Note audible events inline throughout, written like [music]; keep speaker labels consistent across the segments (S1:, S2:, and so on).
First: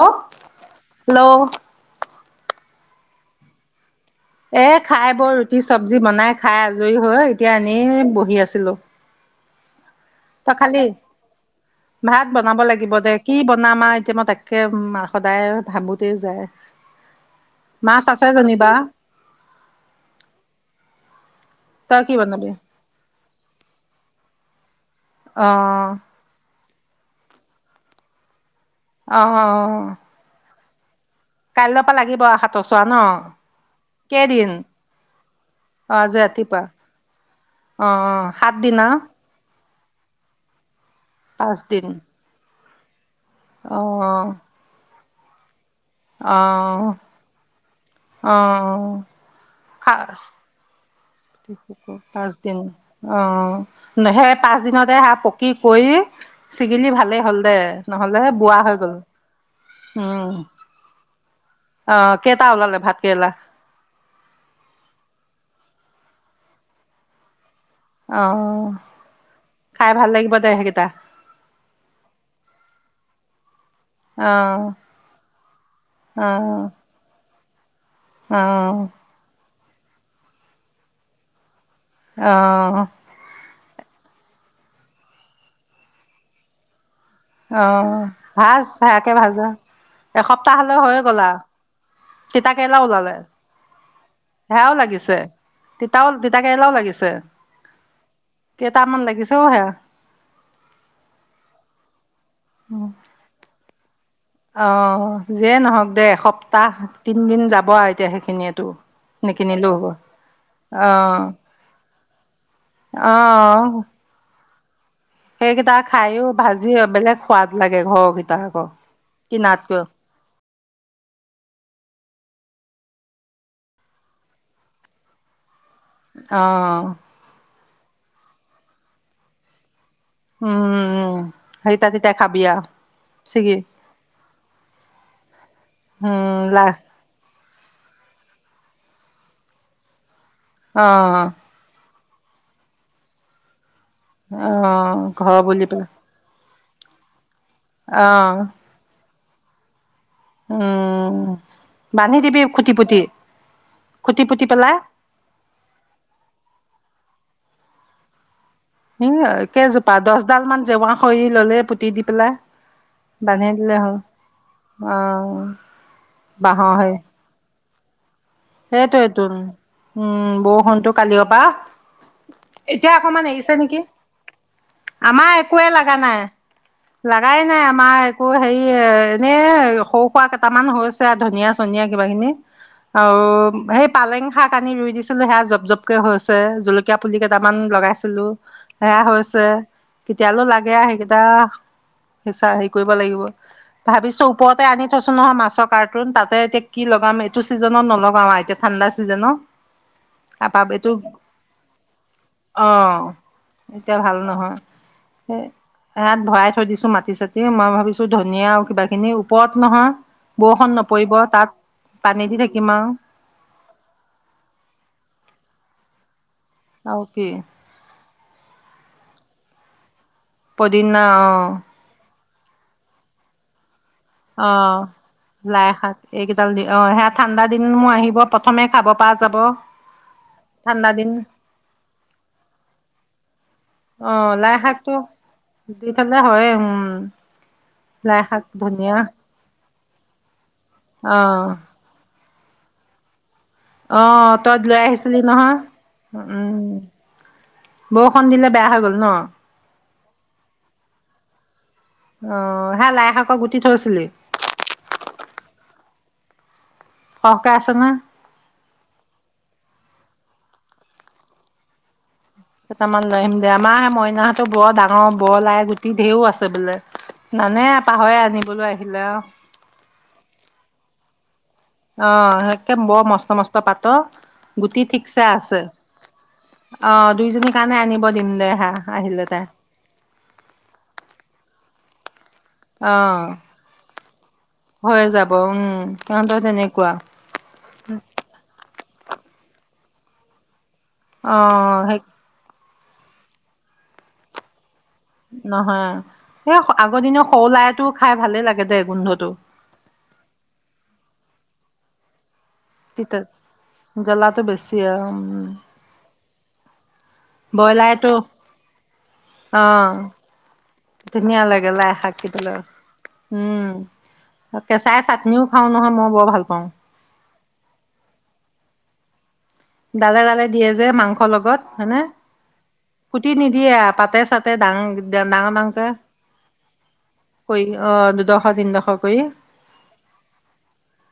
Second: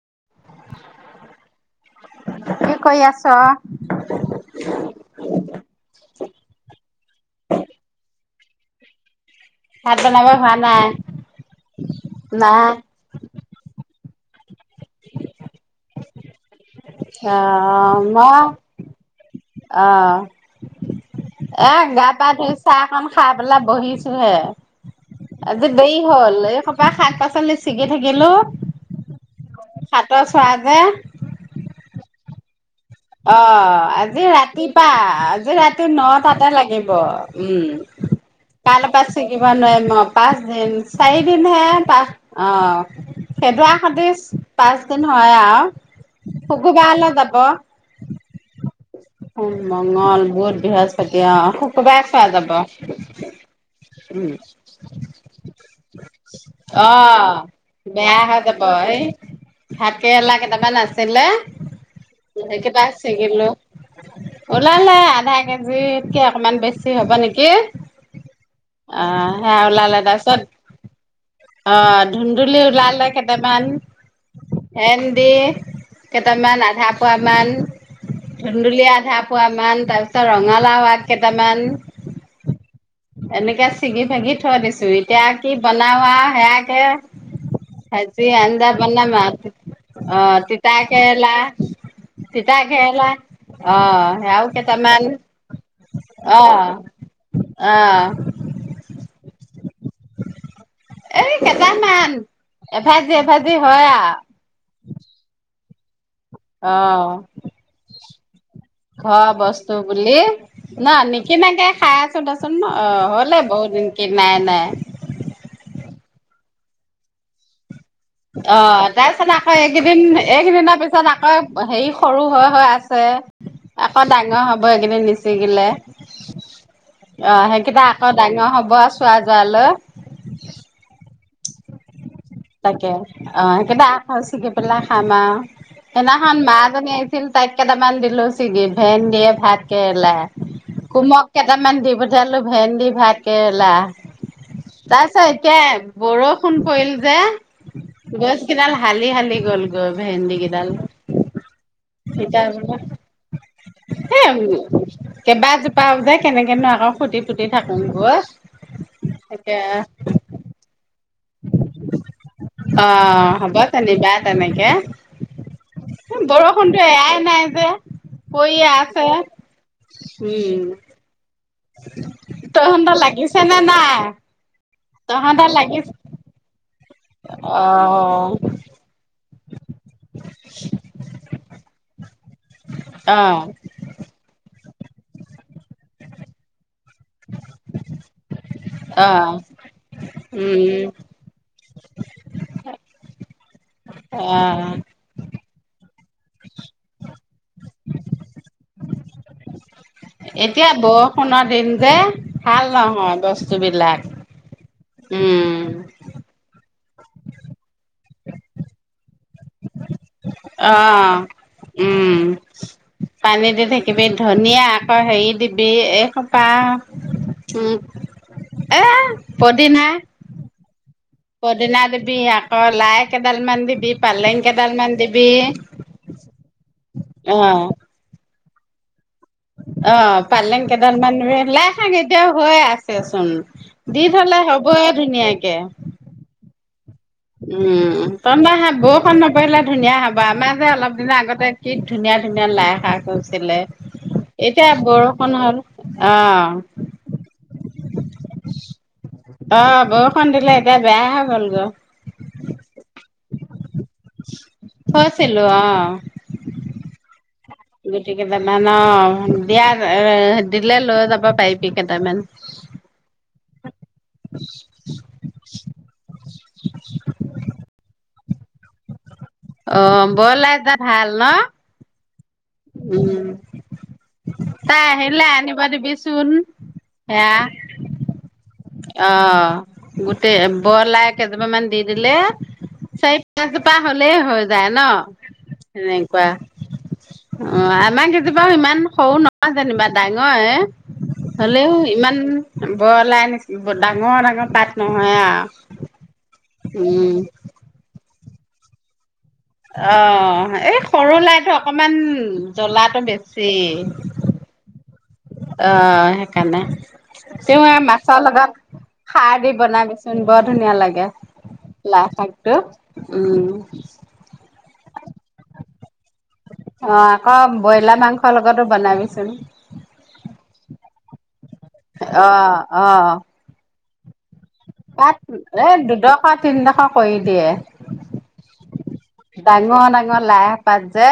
S1: Hello hello
S2: কি কৰি আছ
S1: এ খাই বই ৰুটি চঞ্জী বনাই খাই আজৰি হৈ এতিয়া এনেই বহি আছো পতিলো
S2: ভাত বনাব হোৱা
S1: তই খালি
S2: নাই,
S1: ভাত বনাব
S2: নাই
S1: লাগিব দে কি বনামা এটিয়া তিম তেক সদায় ভাবো দে যায়
S2: অ
S1: মাছ আছে
S2: মই
S1: যেনিবা
S2: অ এ
S1: তই
S2: গা
S1: কি
S2: পা
S1: বনাবি
S2: ধুই চাহখন খাই পেলা বহিছো হে
S1: অ
S2: আজি দে ই'হল এইখন শাক পাচলি ছিগি থাকিলো
S1: আহ অ
S2: হাতৰ চোৱা যে
S1: কাইলৈৰ পৰা লাগিবা হাত
S2: অ আজি ৰাতিপা আজি ৰাতি
S1: অ আজি
S2: নটাতে
S1: ৰাতিপুৱা
S2: লাগিব উম
S1: অ সাত দিন
S2: কালৈ
S1: আৰু
S2: পৰা ছিগিব নোৱাৰিম অ পাঁচ দিন চাৰিদিন হে
S1: পাঁচদিন
S2: পাহ অ [unintelligible] খেদোৱা
S1: অ
S2: সোদি পাচ নহয় আৱ শুক্ৰবাৰলে যাব মংগল, বুধ, বৃহস্পতি। অ' শুকুৰবাৰে খোৱা যাব।
S1: পাচদিন আহ সেই পাঁচ দিনতে হা পকি কৰি ছিগিলি ভালেই
S2: অ'
S1: হল দে
S2: বেয়া
S1: নহলে বোৱা
S2: যাব
S1: হৈ গল
S2: এই ভাত কেৰেলা
S1: উম' অহ,
S2: সেই কেইটা ছিগিলো ওলালে আধা কেজি। কে অকমান বেছি হ'ব নেকি?
S1: অ
S2: অ' সেয়া
S1: খাই
S2: ওলালে
S1: ভাল লাগিব
S2: তাৰপিছত
S1: দে সেইকেইটা
S2: অহ ধুন্দুলি ওলালে। কেইটামান,
S1: অ
S2: ভেন্দে
S1: অ
S2: কেইটামান আধা। মান
S1: অ
S2: ধুন্দুলিয়ীয়া আধা পোৱা তাৰপিছত ৰঙালাও আগ কেইটামান।
S1: অহ
S2: এনেকে চিগি-ভাগি থৈ দিছো এতিয়া কি বনাও আৰু সেয়াকে।
S1: অ
S2: আজি
S1: ভাজ
S2: আঞ্জা
S1: সেয়াকে
S2: বনাম
S1: ভাজা
S2: অহ
S1: এসপ্তাহ হলে
S2: তিতা
S1: হৈ গ'ল
S2: কেৰেলা,
S1: আও
S2: তিতা কেৰেলালা অ', আৰু
S1: সেৱাও
S2: কেইটামান
S1: লাগিছে তিতাও তিতা
S2: অ'
S1: কেৰেলাও লাগিছে।
S2: অ'
S1: কেটা মান লাগিছে অ' হে।
S2: এ কেইটামান। এভাজি-এভাজি হয় আ'
S1: অঁ যিয়ে নহওক দে। সপ্তাহ তিনিদিন যাব আৰু এতিয়া সেই [unintelligible]
S2: ঘৰ বস্তু বুলি ন
S1: অঁ
S2: নিকিনাকে খায়। চা [inaudible] অ' হ'লে
S1: অঁ
S2: বহুত দিন কি নাই-নাই। [unintelligible]
S1: সেইকেইটা খাইও ভাজি বেলেগ সোৱাদ লাগে। ঘৰৰকেইটা আকৌ
S2: অ' তাৰপিছত আকৌ
S1: কিনাতকৈ
S2: এইকেইদিন এইকেইদিনৰ পিছত আকৌ হেৰি সৰু হৈ-হৈ আছে আকৌ ডাঙৰ হব সেইকি নিচিগিলে।
S1: অহ
S2: কিবা আকৌ ডাঙৰ হ'ব চোৱা জাৱালৈ।
S1: হেয় তাতে
S2: তাকে অকেইটা আখ চগি পেলাই খাম আৰু সেইদিনাখন
S1: উম
S2: মা
S1: লা
S2: জনী আহিছিল। চাই কেইটামান দিলো ছিগি ভেন দিয়ে ভাত কেলাই।
S1: অঁ
S2: কুমক কেইটামান দিব দি পঠালোঁ ভেন্দি, ভাত কেৰেলা।
S1: অঁ
S2: তাৰ পিছত
S1: ঘৰ
S2: এতিয়া
S1: বুলি পেলাই
S2: বৰষ ফোন কৰিল লে
S1: অঁ
S2: গছ কেইদাল হালি হালি লি গ'লগৈ। ভেন্দি কেইডাল,
S1: উম বান্ধি দিবি
S2: জিকা
S1: খুটি
S2: জোপা,
S1: পুটি খুটি
S2: সেই
S1: পুটি পেলাই
S2: কেইবাজোপাও যে কেনেকেনো আকৌ খুটি পুটি থাকোঙগৈ।
S1: উম, কেইজোপা? দহ ডাল মান জেওঁৰা
S2: অ'
S1: বান্ধি
S2: হ'ব
S1: দিলে হ'ল
S2: যেনিবা তেনেকে,
S1: অ
S2: বৰষুণতো এৰাই নাই যে। পৰিয়ে
S1: সেইটো
S2: আছে
S1: টোন উম, বৰষুণটো কালি অ' পা।
S2: তহতৰ লাগিছে নে নাই?
S1: আমাৰ
S2: তহঁতৰ
S1: একোৱে
S2: লাগি
S1: লাগা নাই। লাগাই
S2: অ
S1: নাই আমাৰ একো হেৰি এ এনে সৰু সোৱা কেইটামান হৈছে আৰু ধনিয়া চনিয়া। কিবাখিনি অ'। অ' সেই পালেং শাক কানি ৰুই দিছিলো সেয়া জপ জপকে হৈছে জলক জিকা পুলি কেইটামান লগাইছিলো সেয়া
S2: অ
S1: হৈছে কেতিয়ালো লাগে
S2: উম
S1: সেইকেইটা সিচা হেৰি কৰিব লাগিব, ভাবিছো
S2: অ
S1: ওপৰতে আনি থৈছো নহয় মাছৰ কাৰ টুন তাতে এতি কি লগাম এইটো চিজনত নলগ এতিয়া ঠাণ্ডা চিজনত টাপা
S2: এতিয়া
S1: এইটো,
S2: বৰষুণৰ দিন যে ভাল
S1: অ'
S2: নহয়
S1: এতিয়া
S2: বস্তুবিলাক
S1: ভাল নহয়,
S2: উম
S1: ইয়াত ভৰাই থৈ দিছো মাত [unintelligible] মই ভাবিছো ধনিয়া আৰু কিবা খিনিও। ওপৰত নহয়,
S2: অ
S1: বৰষুণ নপৰিব তাত
S2: উম
S1: পানী দি থাকিম আৰু।
S2: পানী দি থাকিবি, ধনিয়া আকৌ হেৰি দিবি এইখন পা
S1: আৰু কি
S2: উম এ পদিনা।
S1: পদিনা
S2: পদিনা দিবি আক [unintelligible] লাই কেদাল মান দিবি। পালেং
S1: অ'
S2: কেইডালমান দিবি
S1: লাই শাক এইকেইডাল দি, অ' সেয়া ঠাণ্ডা দিনো আহিব। প্ৰথমে খাব পৰা যাব
S2: অহ ', পালেং
S1: ঠাণ্ডা
S2: কেইডাল
S1: দিন
S2: মান লাই শাক এতিয়াও হৈ আছেচোন। দি
S1: অ
S2: থ'লে
S1: লাই
S2: হ'বই
S1: শাকটো
S2: ধুনীয়াকে।
S1: দি থলে হয় উম ',
S2: উম [unintelligible] বৰষুণ নপৰিলে। ধুনীয়া হ'ব আমাৰ। অলপ
S1: অ
S2: দিনা আগতে কি ধুনীয়া সেদিনা লাই শাক কৰিছে।
S1: অহ ', তইত লৈ আহিছিলি
S2: হ'ল।
S1: নহয়
S2: অ',
S1: উম। বৰষুণ দিলে বেয়া হৈ গল ন,
S2: অ', বৰষুণ দিলে এতিয়া বেয়া হৈ গ'লগৈ,
S1: অহ ', হে লাই শাক গুটি থৈছিলি।
S2: থৈছিলো অহ
S1: সৰহকে আছে নে
S2: ', গোট কেইটা মানৰ দিয়াৰ। এ দিলে লৈ যাবা পাৰিবি কেইটামান।
S1: কেইটামান লৈ আহিম দে আমাৰ সেই মইনাহঁতো বৰ ডাঙৰ বৰ লাই গুটি ঢেৰো নিবলৈ আহিলে আৰু।
S2: অহ ', বৌৰ লৰা কেইটা ভাল ন।
S1: অহ ', একে বৰ
S2: উম,
S1: মস্ত - মস্ত পাতৰ
S2: তাই
S1: গুটি ঠিকছে
S2: আহিলে
S1: আছে
S2: আনিব দিবিচোন,
S1: অহ ',
S2: সেয়া
S1: দুইজনীৰ কাৰণে আনিব দিম দে হা আহিলে তাই।
S2: অ', গোটেই বৰ লাই কেইজোপা মান দি দিলে।
S1: অ
S2: চাৰি পাঁচজোপা হলেই হৈ যায় ন
S1: হৈ যাব উম
S2: সেনেকুৱা।
S1: তহঁতৰ তেনেকুৱা
S2: অহ', আমাৰ কেতিয়াবা ইমান সৰু নহয় যেনিবা ডাঙৰ এ
S1: অ
S2: হলেও
S1: সেই
S2: ইমান বলাই ডাঙৰ - ডাঙৰ পাত। নহয় আৰু।
S1: নহয় সেই আগৰ
S2: উম,
S1: দিনৰ সৰু লাইটো খাই ভালে লাগে দে গোন্ধটো।
S2: অহ ', এই সৰু লাইটো অকমান জ্বলাটো
S1: তিতা
S2: বেছি।
S1: জ্বলাটো বেছি আৰু উম
S2: অহ ', সেইকাৰণে তেওঁ
S1: ব্ৰইলাৰটো
S2: মাছৰ লগত সাৰ দি
S1: অ
S2: বনাবিচোন বৰ ধুনীয়া লাগে
S1: ধুনীয়া লাগে শাক
S2: লাই শাকটো
S1: কেইডালৰ
S2: উম।
S1: কেচাই চাটনিও খাও নহয় মই বৰ ভাল পাওঁ
S2: অহ ', অহ ', ব্ৰইলাৰ মাংসৰ লগতো বনাবিচোন।
S1: ডালে - ডালে দিয়ে যে মাংস লগত। হয়নে
S2: অহ ', - অহ ',
S1: তাতে চা
S2: কঠ এ দুদ কঠ তি দেখ কৰি দিয়ে
S1: অ দুডোখৰ তিনডোখৰ কৰি
S2: ডাঙৰ ডাঙৰ লাই পাত যে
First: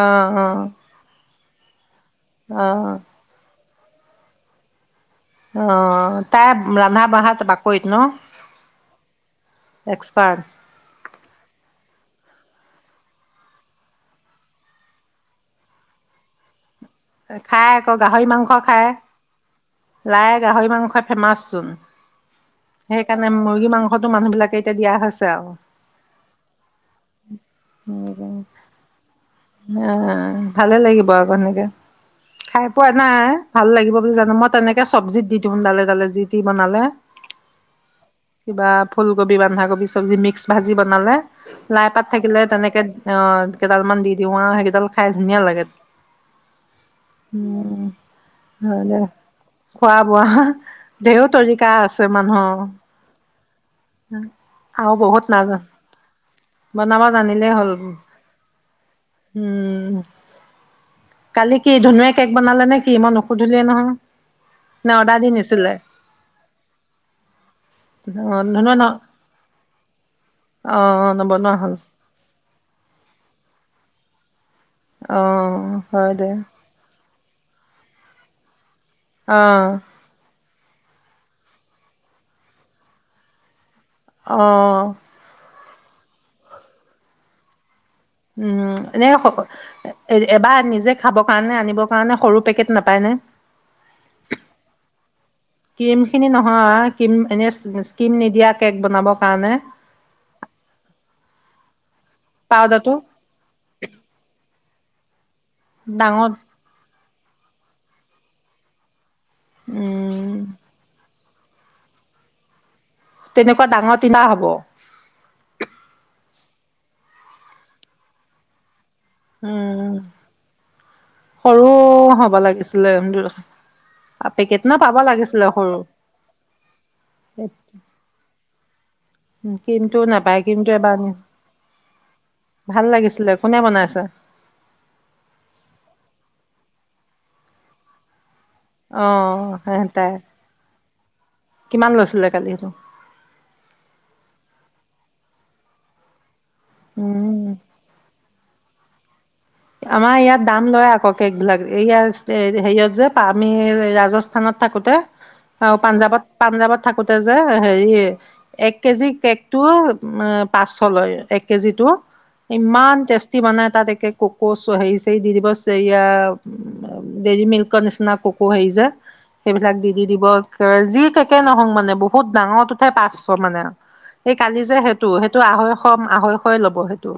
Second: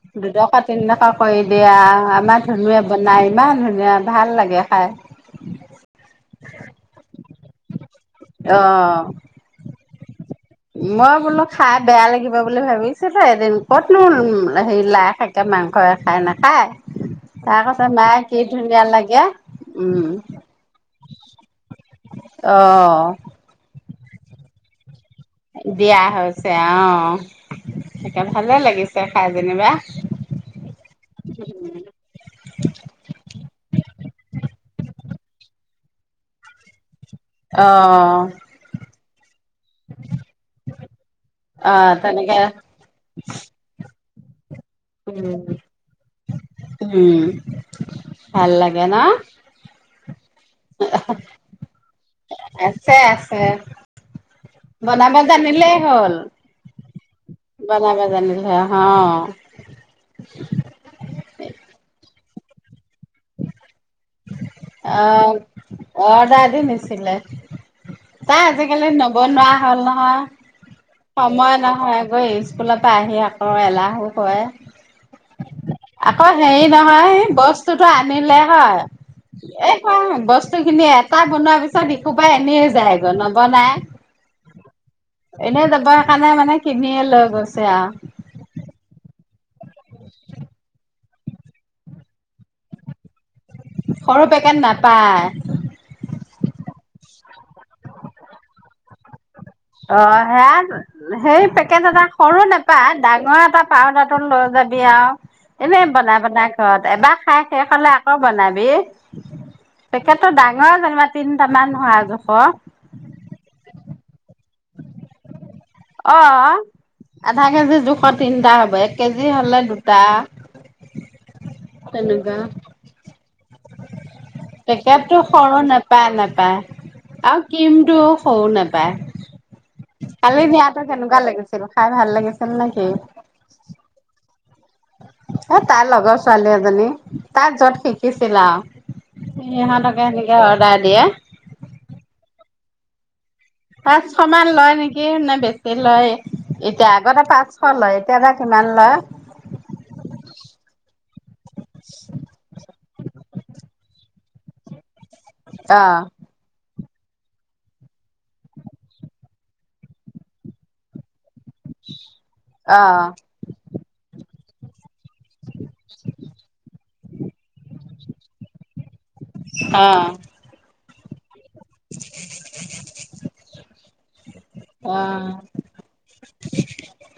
S1: অ অ
S2: দুটুকুৰা তিনি টুকুৰা কৰি দ বয়া [unintelligible] আমাৰ
S1: অ
S2: ধনুুৱে বনাই ইমান ধুন- ধুনীয়া ভাল লাগে খাই।
S1: অ তাই ৰন্ধা বঢ়াত বাকৰিত ন
S2: অ!
S1: পাৰ
S2: মই বোলো খাই বেয়া লাগিব বুলি ভাবিছিলো এদিন, কতনো হেৰি লাই শাকে মাংসই খাই নাখায়। তাৰ
S1: খাই
S2: কৈছে
S1: আকৌ
S2: মায়ে
S1: গাহৰি
S2: কি
S1: মাংস
S2: ধুনীয়া
S1: খায়
S2: লাগে উম
S1: লাই গাহৰি মাংস ফেমাচ চোন,
S2: অ
S1: সেইকাৰণে মুৰ্গী মাংসটো মানুহ বিলাকে [unintelligible] দিয়া হৈছে। আৰু।
S2: দিয়া হৈছে আহ তে ভালে লাগিছে খাই যেনিবা,
S1: অ' ভালে লাগিব আকৌ সেনেকে। খাই পোৱা নাই। [unintelligible] ভাল লাগিব বুলি জানো মই তেনেকে চব্জিত দি দিম দালে ডালে যি তি বনালে
S2: অ!
S1: কিবা ফুলকবি কবি বন্ধা কবি চব্জি মিক্স ভাজি বনালেলাই পাত থাকিলে তেনেকে অ কেইডাল মান দি দিও আৰু [unintelligible] ডাল খাই
S2: উম,
S1: ধুনীয়া লাগে।
S2: উম,
S1: উম
S2: ভাল
S1: হয়
S2: লাগে ন?
S1: দে খোৱা বোৱা ঢেউ তৰিকা আছে মানুহৰ
S2: আছে, আছে
S1: আৰু
S2: বনাব
S1: বহুত নাজানো
S2: জানিলেই হ'ল,
S1: বনাব, জানিলেই হ'ল।
S2: বনাব জানিলে আহ,
S1: উম [unintelligible] কেক বনালে নে কি মই নুসুধিলোৱে নহয় নে
S2: অ
S1: অৰ্ডাৰ দি নিছিলে
S2: অৰ্ডাৰ দি নিছিলে
S1: অ
S2: তাই
S1: ধুনুৱে ন
S2: আজিকালি নবনুৱা হ'ল নহয়
S1: অ নবনোৱা
S2: সময়
S1: হ'ল
S2: নহয় গৈ [unintelligible] স্কুলৰ পৰা আহি আকৌ এলাহো কৰে
S1: অ হয়
S2: আকৌ
S1: দে
S2: হেৰি নহয়, বস্ -স্তুটো আনিলে হয়।
S1: অ
S2: [unintelligible] বস্তু খিনি এটা বনোৱাৰ পিছত ইসোপা এনেই যায় নবনাই।
S1: অ!
S2: এনে যাবৰ কাৰণে মানে কিনিয়ে লৈ গৈছে আৰু
S1: উম এনে এবাৰ নিজে খাবৰ কাৰণে আনিব কাৰণে সৰু পেকেট নাপায় নে,
S2: সৰু পেকেট নাপায়।
S1: ক্ৰীম খিনি নহয় ক্ৰীম এনে ক্ৰীম নিদিয়া কেক বনাবৰ কাৰণে,
S2: অ সেয়া সেই পেকেট এটা সৰু
S1: পাউদাৰটো
S2: নেপায় ডাঙৰ এটা পাউদাৰটো লৈ যাবি ব্যা এনেই বনাই
S1: ডাঙৰ
S2: বনাই ঘৰত এবা খাই শেষ হ'লে আকৌ বনাবি। পেকেটটো
S1: উম
S2: ডাঙৰ যেনিবা। তিনটা মান হয় আও জোখৰ।
S1: তেনেকুৱা ডাঙৰ টিনা হ'ব।
S2: অ' আধা কেজি জোখ তিনটা হ'ব। এক কেজি হ'লে
S1: উম
S2: দুটা
S1: সৰু হ'ব
S2: তেনেকুৱা,
S1: লাগিছিলে পেকেট ন পাব
S2: পেকেটটো
S1: লাগিছিলে
S2: সৰু নাপায় নাপায় আৰু ক্ৰীমটো সৰু নেপায়।
S1: কিন্তু, নাপায় কিন্তু
S2: তই কেনেকুৱা লাগিছিল খাই ভাল লাগিছিল
S1: ভাল
S2: নেকি?
S1: লাগিছিলে কোনে বনাইছে
S2: এ তাৰ লগৰ ছোৱালী এজনী তাৰ য'ত শিকিছ ছিলা,
S1: অ
S2: সিহঁতকে
S1: তাই
S2: সেনেকে অৰ্ডাৰ দিয়ে।
S1: কিমান লৈছিলে কালি সেইটো
S2: পাঁচশ মান লয় নেকি নে বেছি লয়। এতিয়া আগতে
S1: উম
S2: পাঁচশ লয় এতিয়া যে কিমান লয়?
S1: আমাৰ ইয়াত দাম লয় আকৌ কেক বিলাক এইয়া হেৰিয়ত যে পামি ৰাজস্থানত থাকোঁতে অ পাঞ্জাৱত পাঞ্জাৱত থাকোতে যে হেৰি এক কেজি কেকটো পাঁচশ লয় এক কেজিটো
S2: অ
S1: ইমান টেষ্টি বনাই তাত একে কৌকৌছ চ সেইছ তেই দি দিৱস ইয়া ডৰি মিল্ককৰ নিচিনা কক সেই যে সেইবিলাক দি দি দিব
S2: অ
S1: কে যি একে নহওঁ মানে বহুত ডাঙৰ উঠে পাঁচশ মানে এই কালি যে সেইটো সেইটো আঢ়ৈশ আঢ়ৈশয় ল'ব সেইটো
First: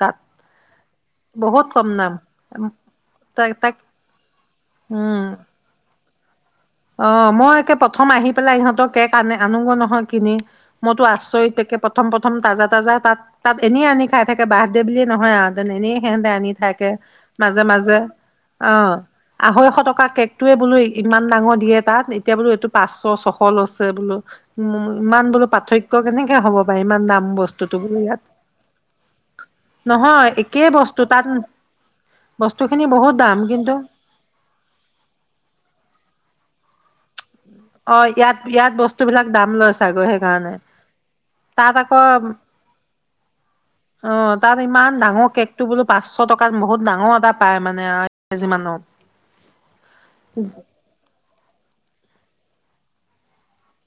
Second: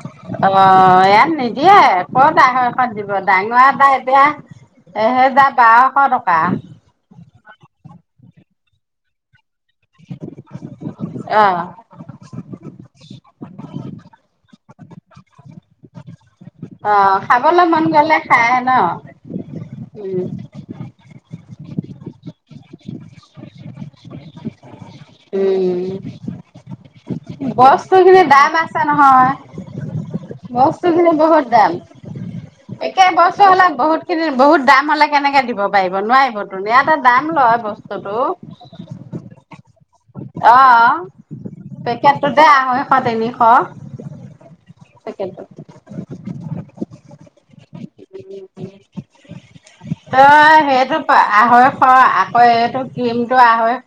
S1: তাত
S2: অ অ ইয়াত
S1: বহুত
S2: নিদিয়ে
S1: কম
S2: ক'ত
S1: দাম
S2: আঢ়ৈশ দিব
S1: তাক
S2: ডাঙৰ
S1: তাক
S2: এটা এতিয়া
S1: উম
S2: এহেজাৰ বাৰশ টকা বা
S1: অ মই একে প্ৰথম আহি পেলাই ইহঁতৰ কেক আনে আনোগ নহয় কিনি মইতো
S2: অ
S1: আচৰিত থকে প্ৰথম প্ৰথম তাজা তাজা তাত তাত এনেই আনি খাই থাকে বাৰ্থডে বুলিয়ে নহয় আহঁতেন এনে সেহেতে আনি থাকে
S2: অ
S1: মাজে
S2: খাবলৈ মন
S1: মাজে
S2: গলে খাই ন
S1: অ আঢ়ৈশ টকা
S2: উম
S1: কেকটোয়ে বোলো ইমান ডাঙৰ দিয়ে তাত এতিয়া বোলো, এইটো পাঁচশ, ছশ লৈছে বোলো। ইমান বোলো
S2: উম,
S1: পাৰ্থক্য কেনেকে হ'ব পাৰে ইমান দাম বস্তুটো
S2: বস্তু
S1: বোলো ইয়াত
S2: খিনি দাম আছে নহয়,
S1: নহয় একেই
S2: বস্তু খিনি
S1: তাত
S2: বহুত দাম
S1: বস্তু খিনি
S2: একে
S1: বহুত দাম
S2: বস্তু হলে
S1: কিন্তু
S2: বহুত খিনি বহুত দাম হ'লে কেনেকে দিব পাৰিব নোৱাৰিব। ধুনীয়া এটা দাম
S1: অ' ইয়াত, ইয়াত বস্তু বিলাক দাম লৈছে। ছাগই সেইকাৰণে
S2: অ
S1: তাত আকৌ
S2: পেকেটটোতে আঢ়ৈশ তিনিশ
S1: অ' তাত ইমান ডাঙৰ
S2: পেকেটটো
S1: কেকটো পাঁচশ টকাত, বহুত ডাঙৰ এটা পায়। পা
S2: তই সেইটো পৰা আঢ়ৈশ আকৌ এইটো ক্ৰীমটো আঢ়ৈশ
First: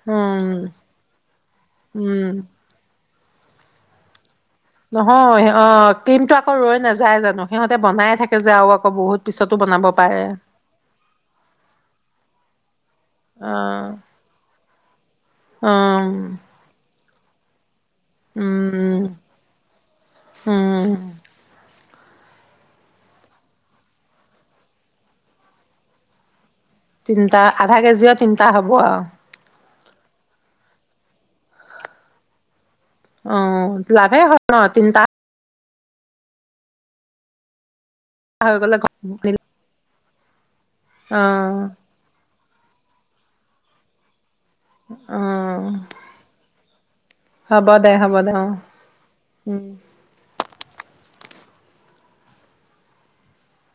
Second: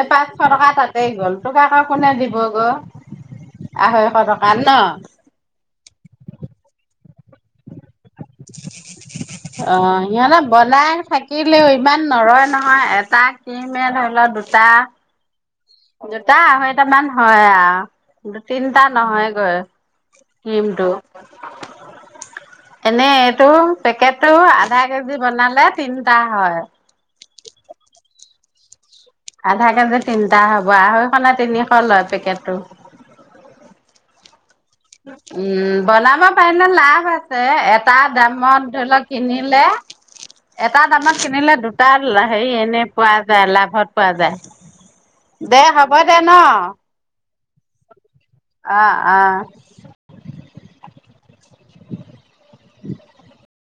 S2: এ পাঁচশ
S1: উম
S2: টকা তাতেই গ'ল, তোক আকৌ কোনে
S1: উম
S2: দিব গৈ আঢ়ৈশ টকা।
S1: নহয় অ' ক্ৰীমতটো আকৌ ৰৈ নাযায়। যাই জানো সিহঁতে বনাই থাকে যে আৰু আকৌ বহুত পিছতো বনাব
S2: অ'
S1: পাৰে
S2: সিহঁতে বনাই থাকিলেও ইমান নৰয় নহয়, এটা
S1: অ
S2: ক্ৰীমে ধৰি লও দুটা
S1: অ
S2: জোতা হয় এটা মান হয় আৰু। তিনটা
S1: উম
S2: নহয়গৈ
S1: উম
S2: ক্ৰীমটো। এনেই এইটো পেকেটটো আধা কেজি বনালে তিনটা হয়।
S1: তিনিটা আধা কেজি, তিনিটা হ'ব আৰু
S2: আধা কেজি তিনটা হ'ব, আঢ়ৈশ নে তিনিশ লয় পেকেটটো
S1: অ' লাভে হয়। ন তিনটা
S2: উম। বনাব পাৰিলে লাভ আছে। এটা
S1: হৈ
S2: দামত
S1: গ'লে ঘ
S2: ধৰি লওক কিনিলে, এটা দামত
S1: অ
S2: কিনিলে দুটা লাহে সেই এনেই পোৱা যায়, লাভত পোৱা
S1: অ
S2: যায়। দে হ'ব দে ন।
S1: হ'ব দে হ'ব, দে অ উম'।
S2: [inaudible]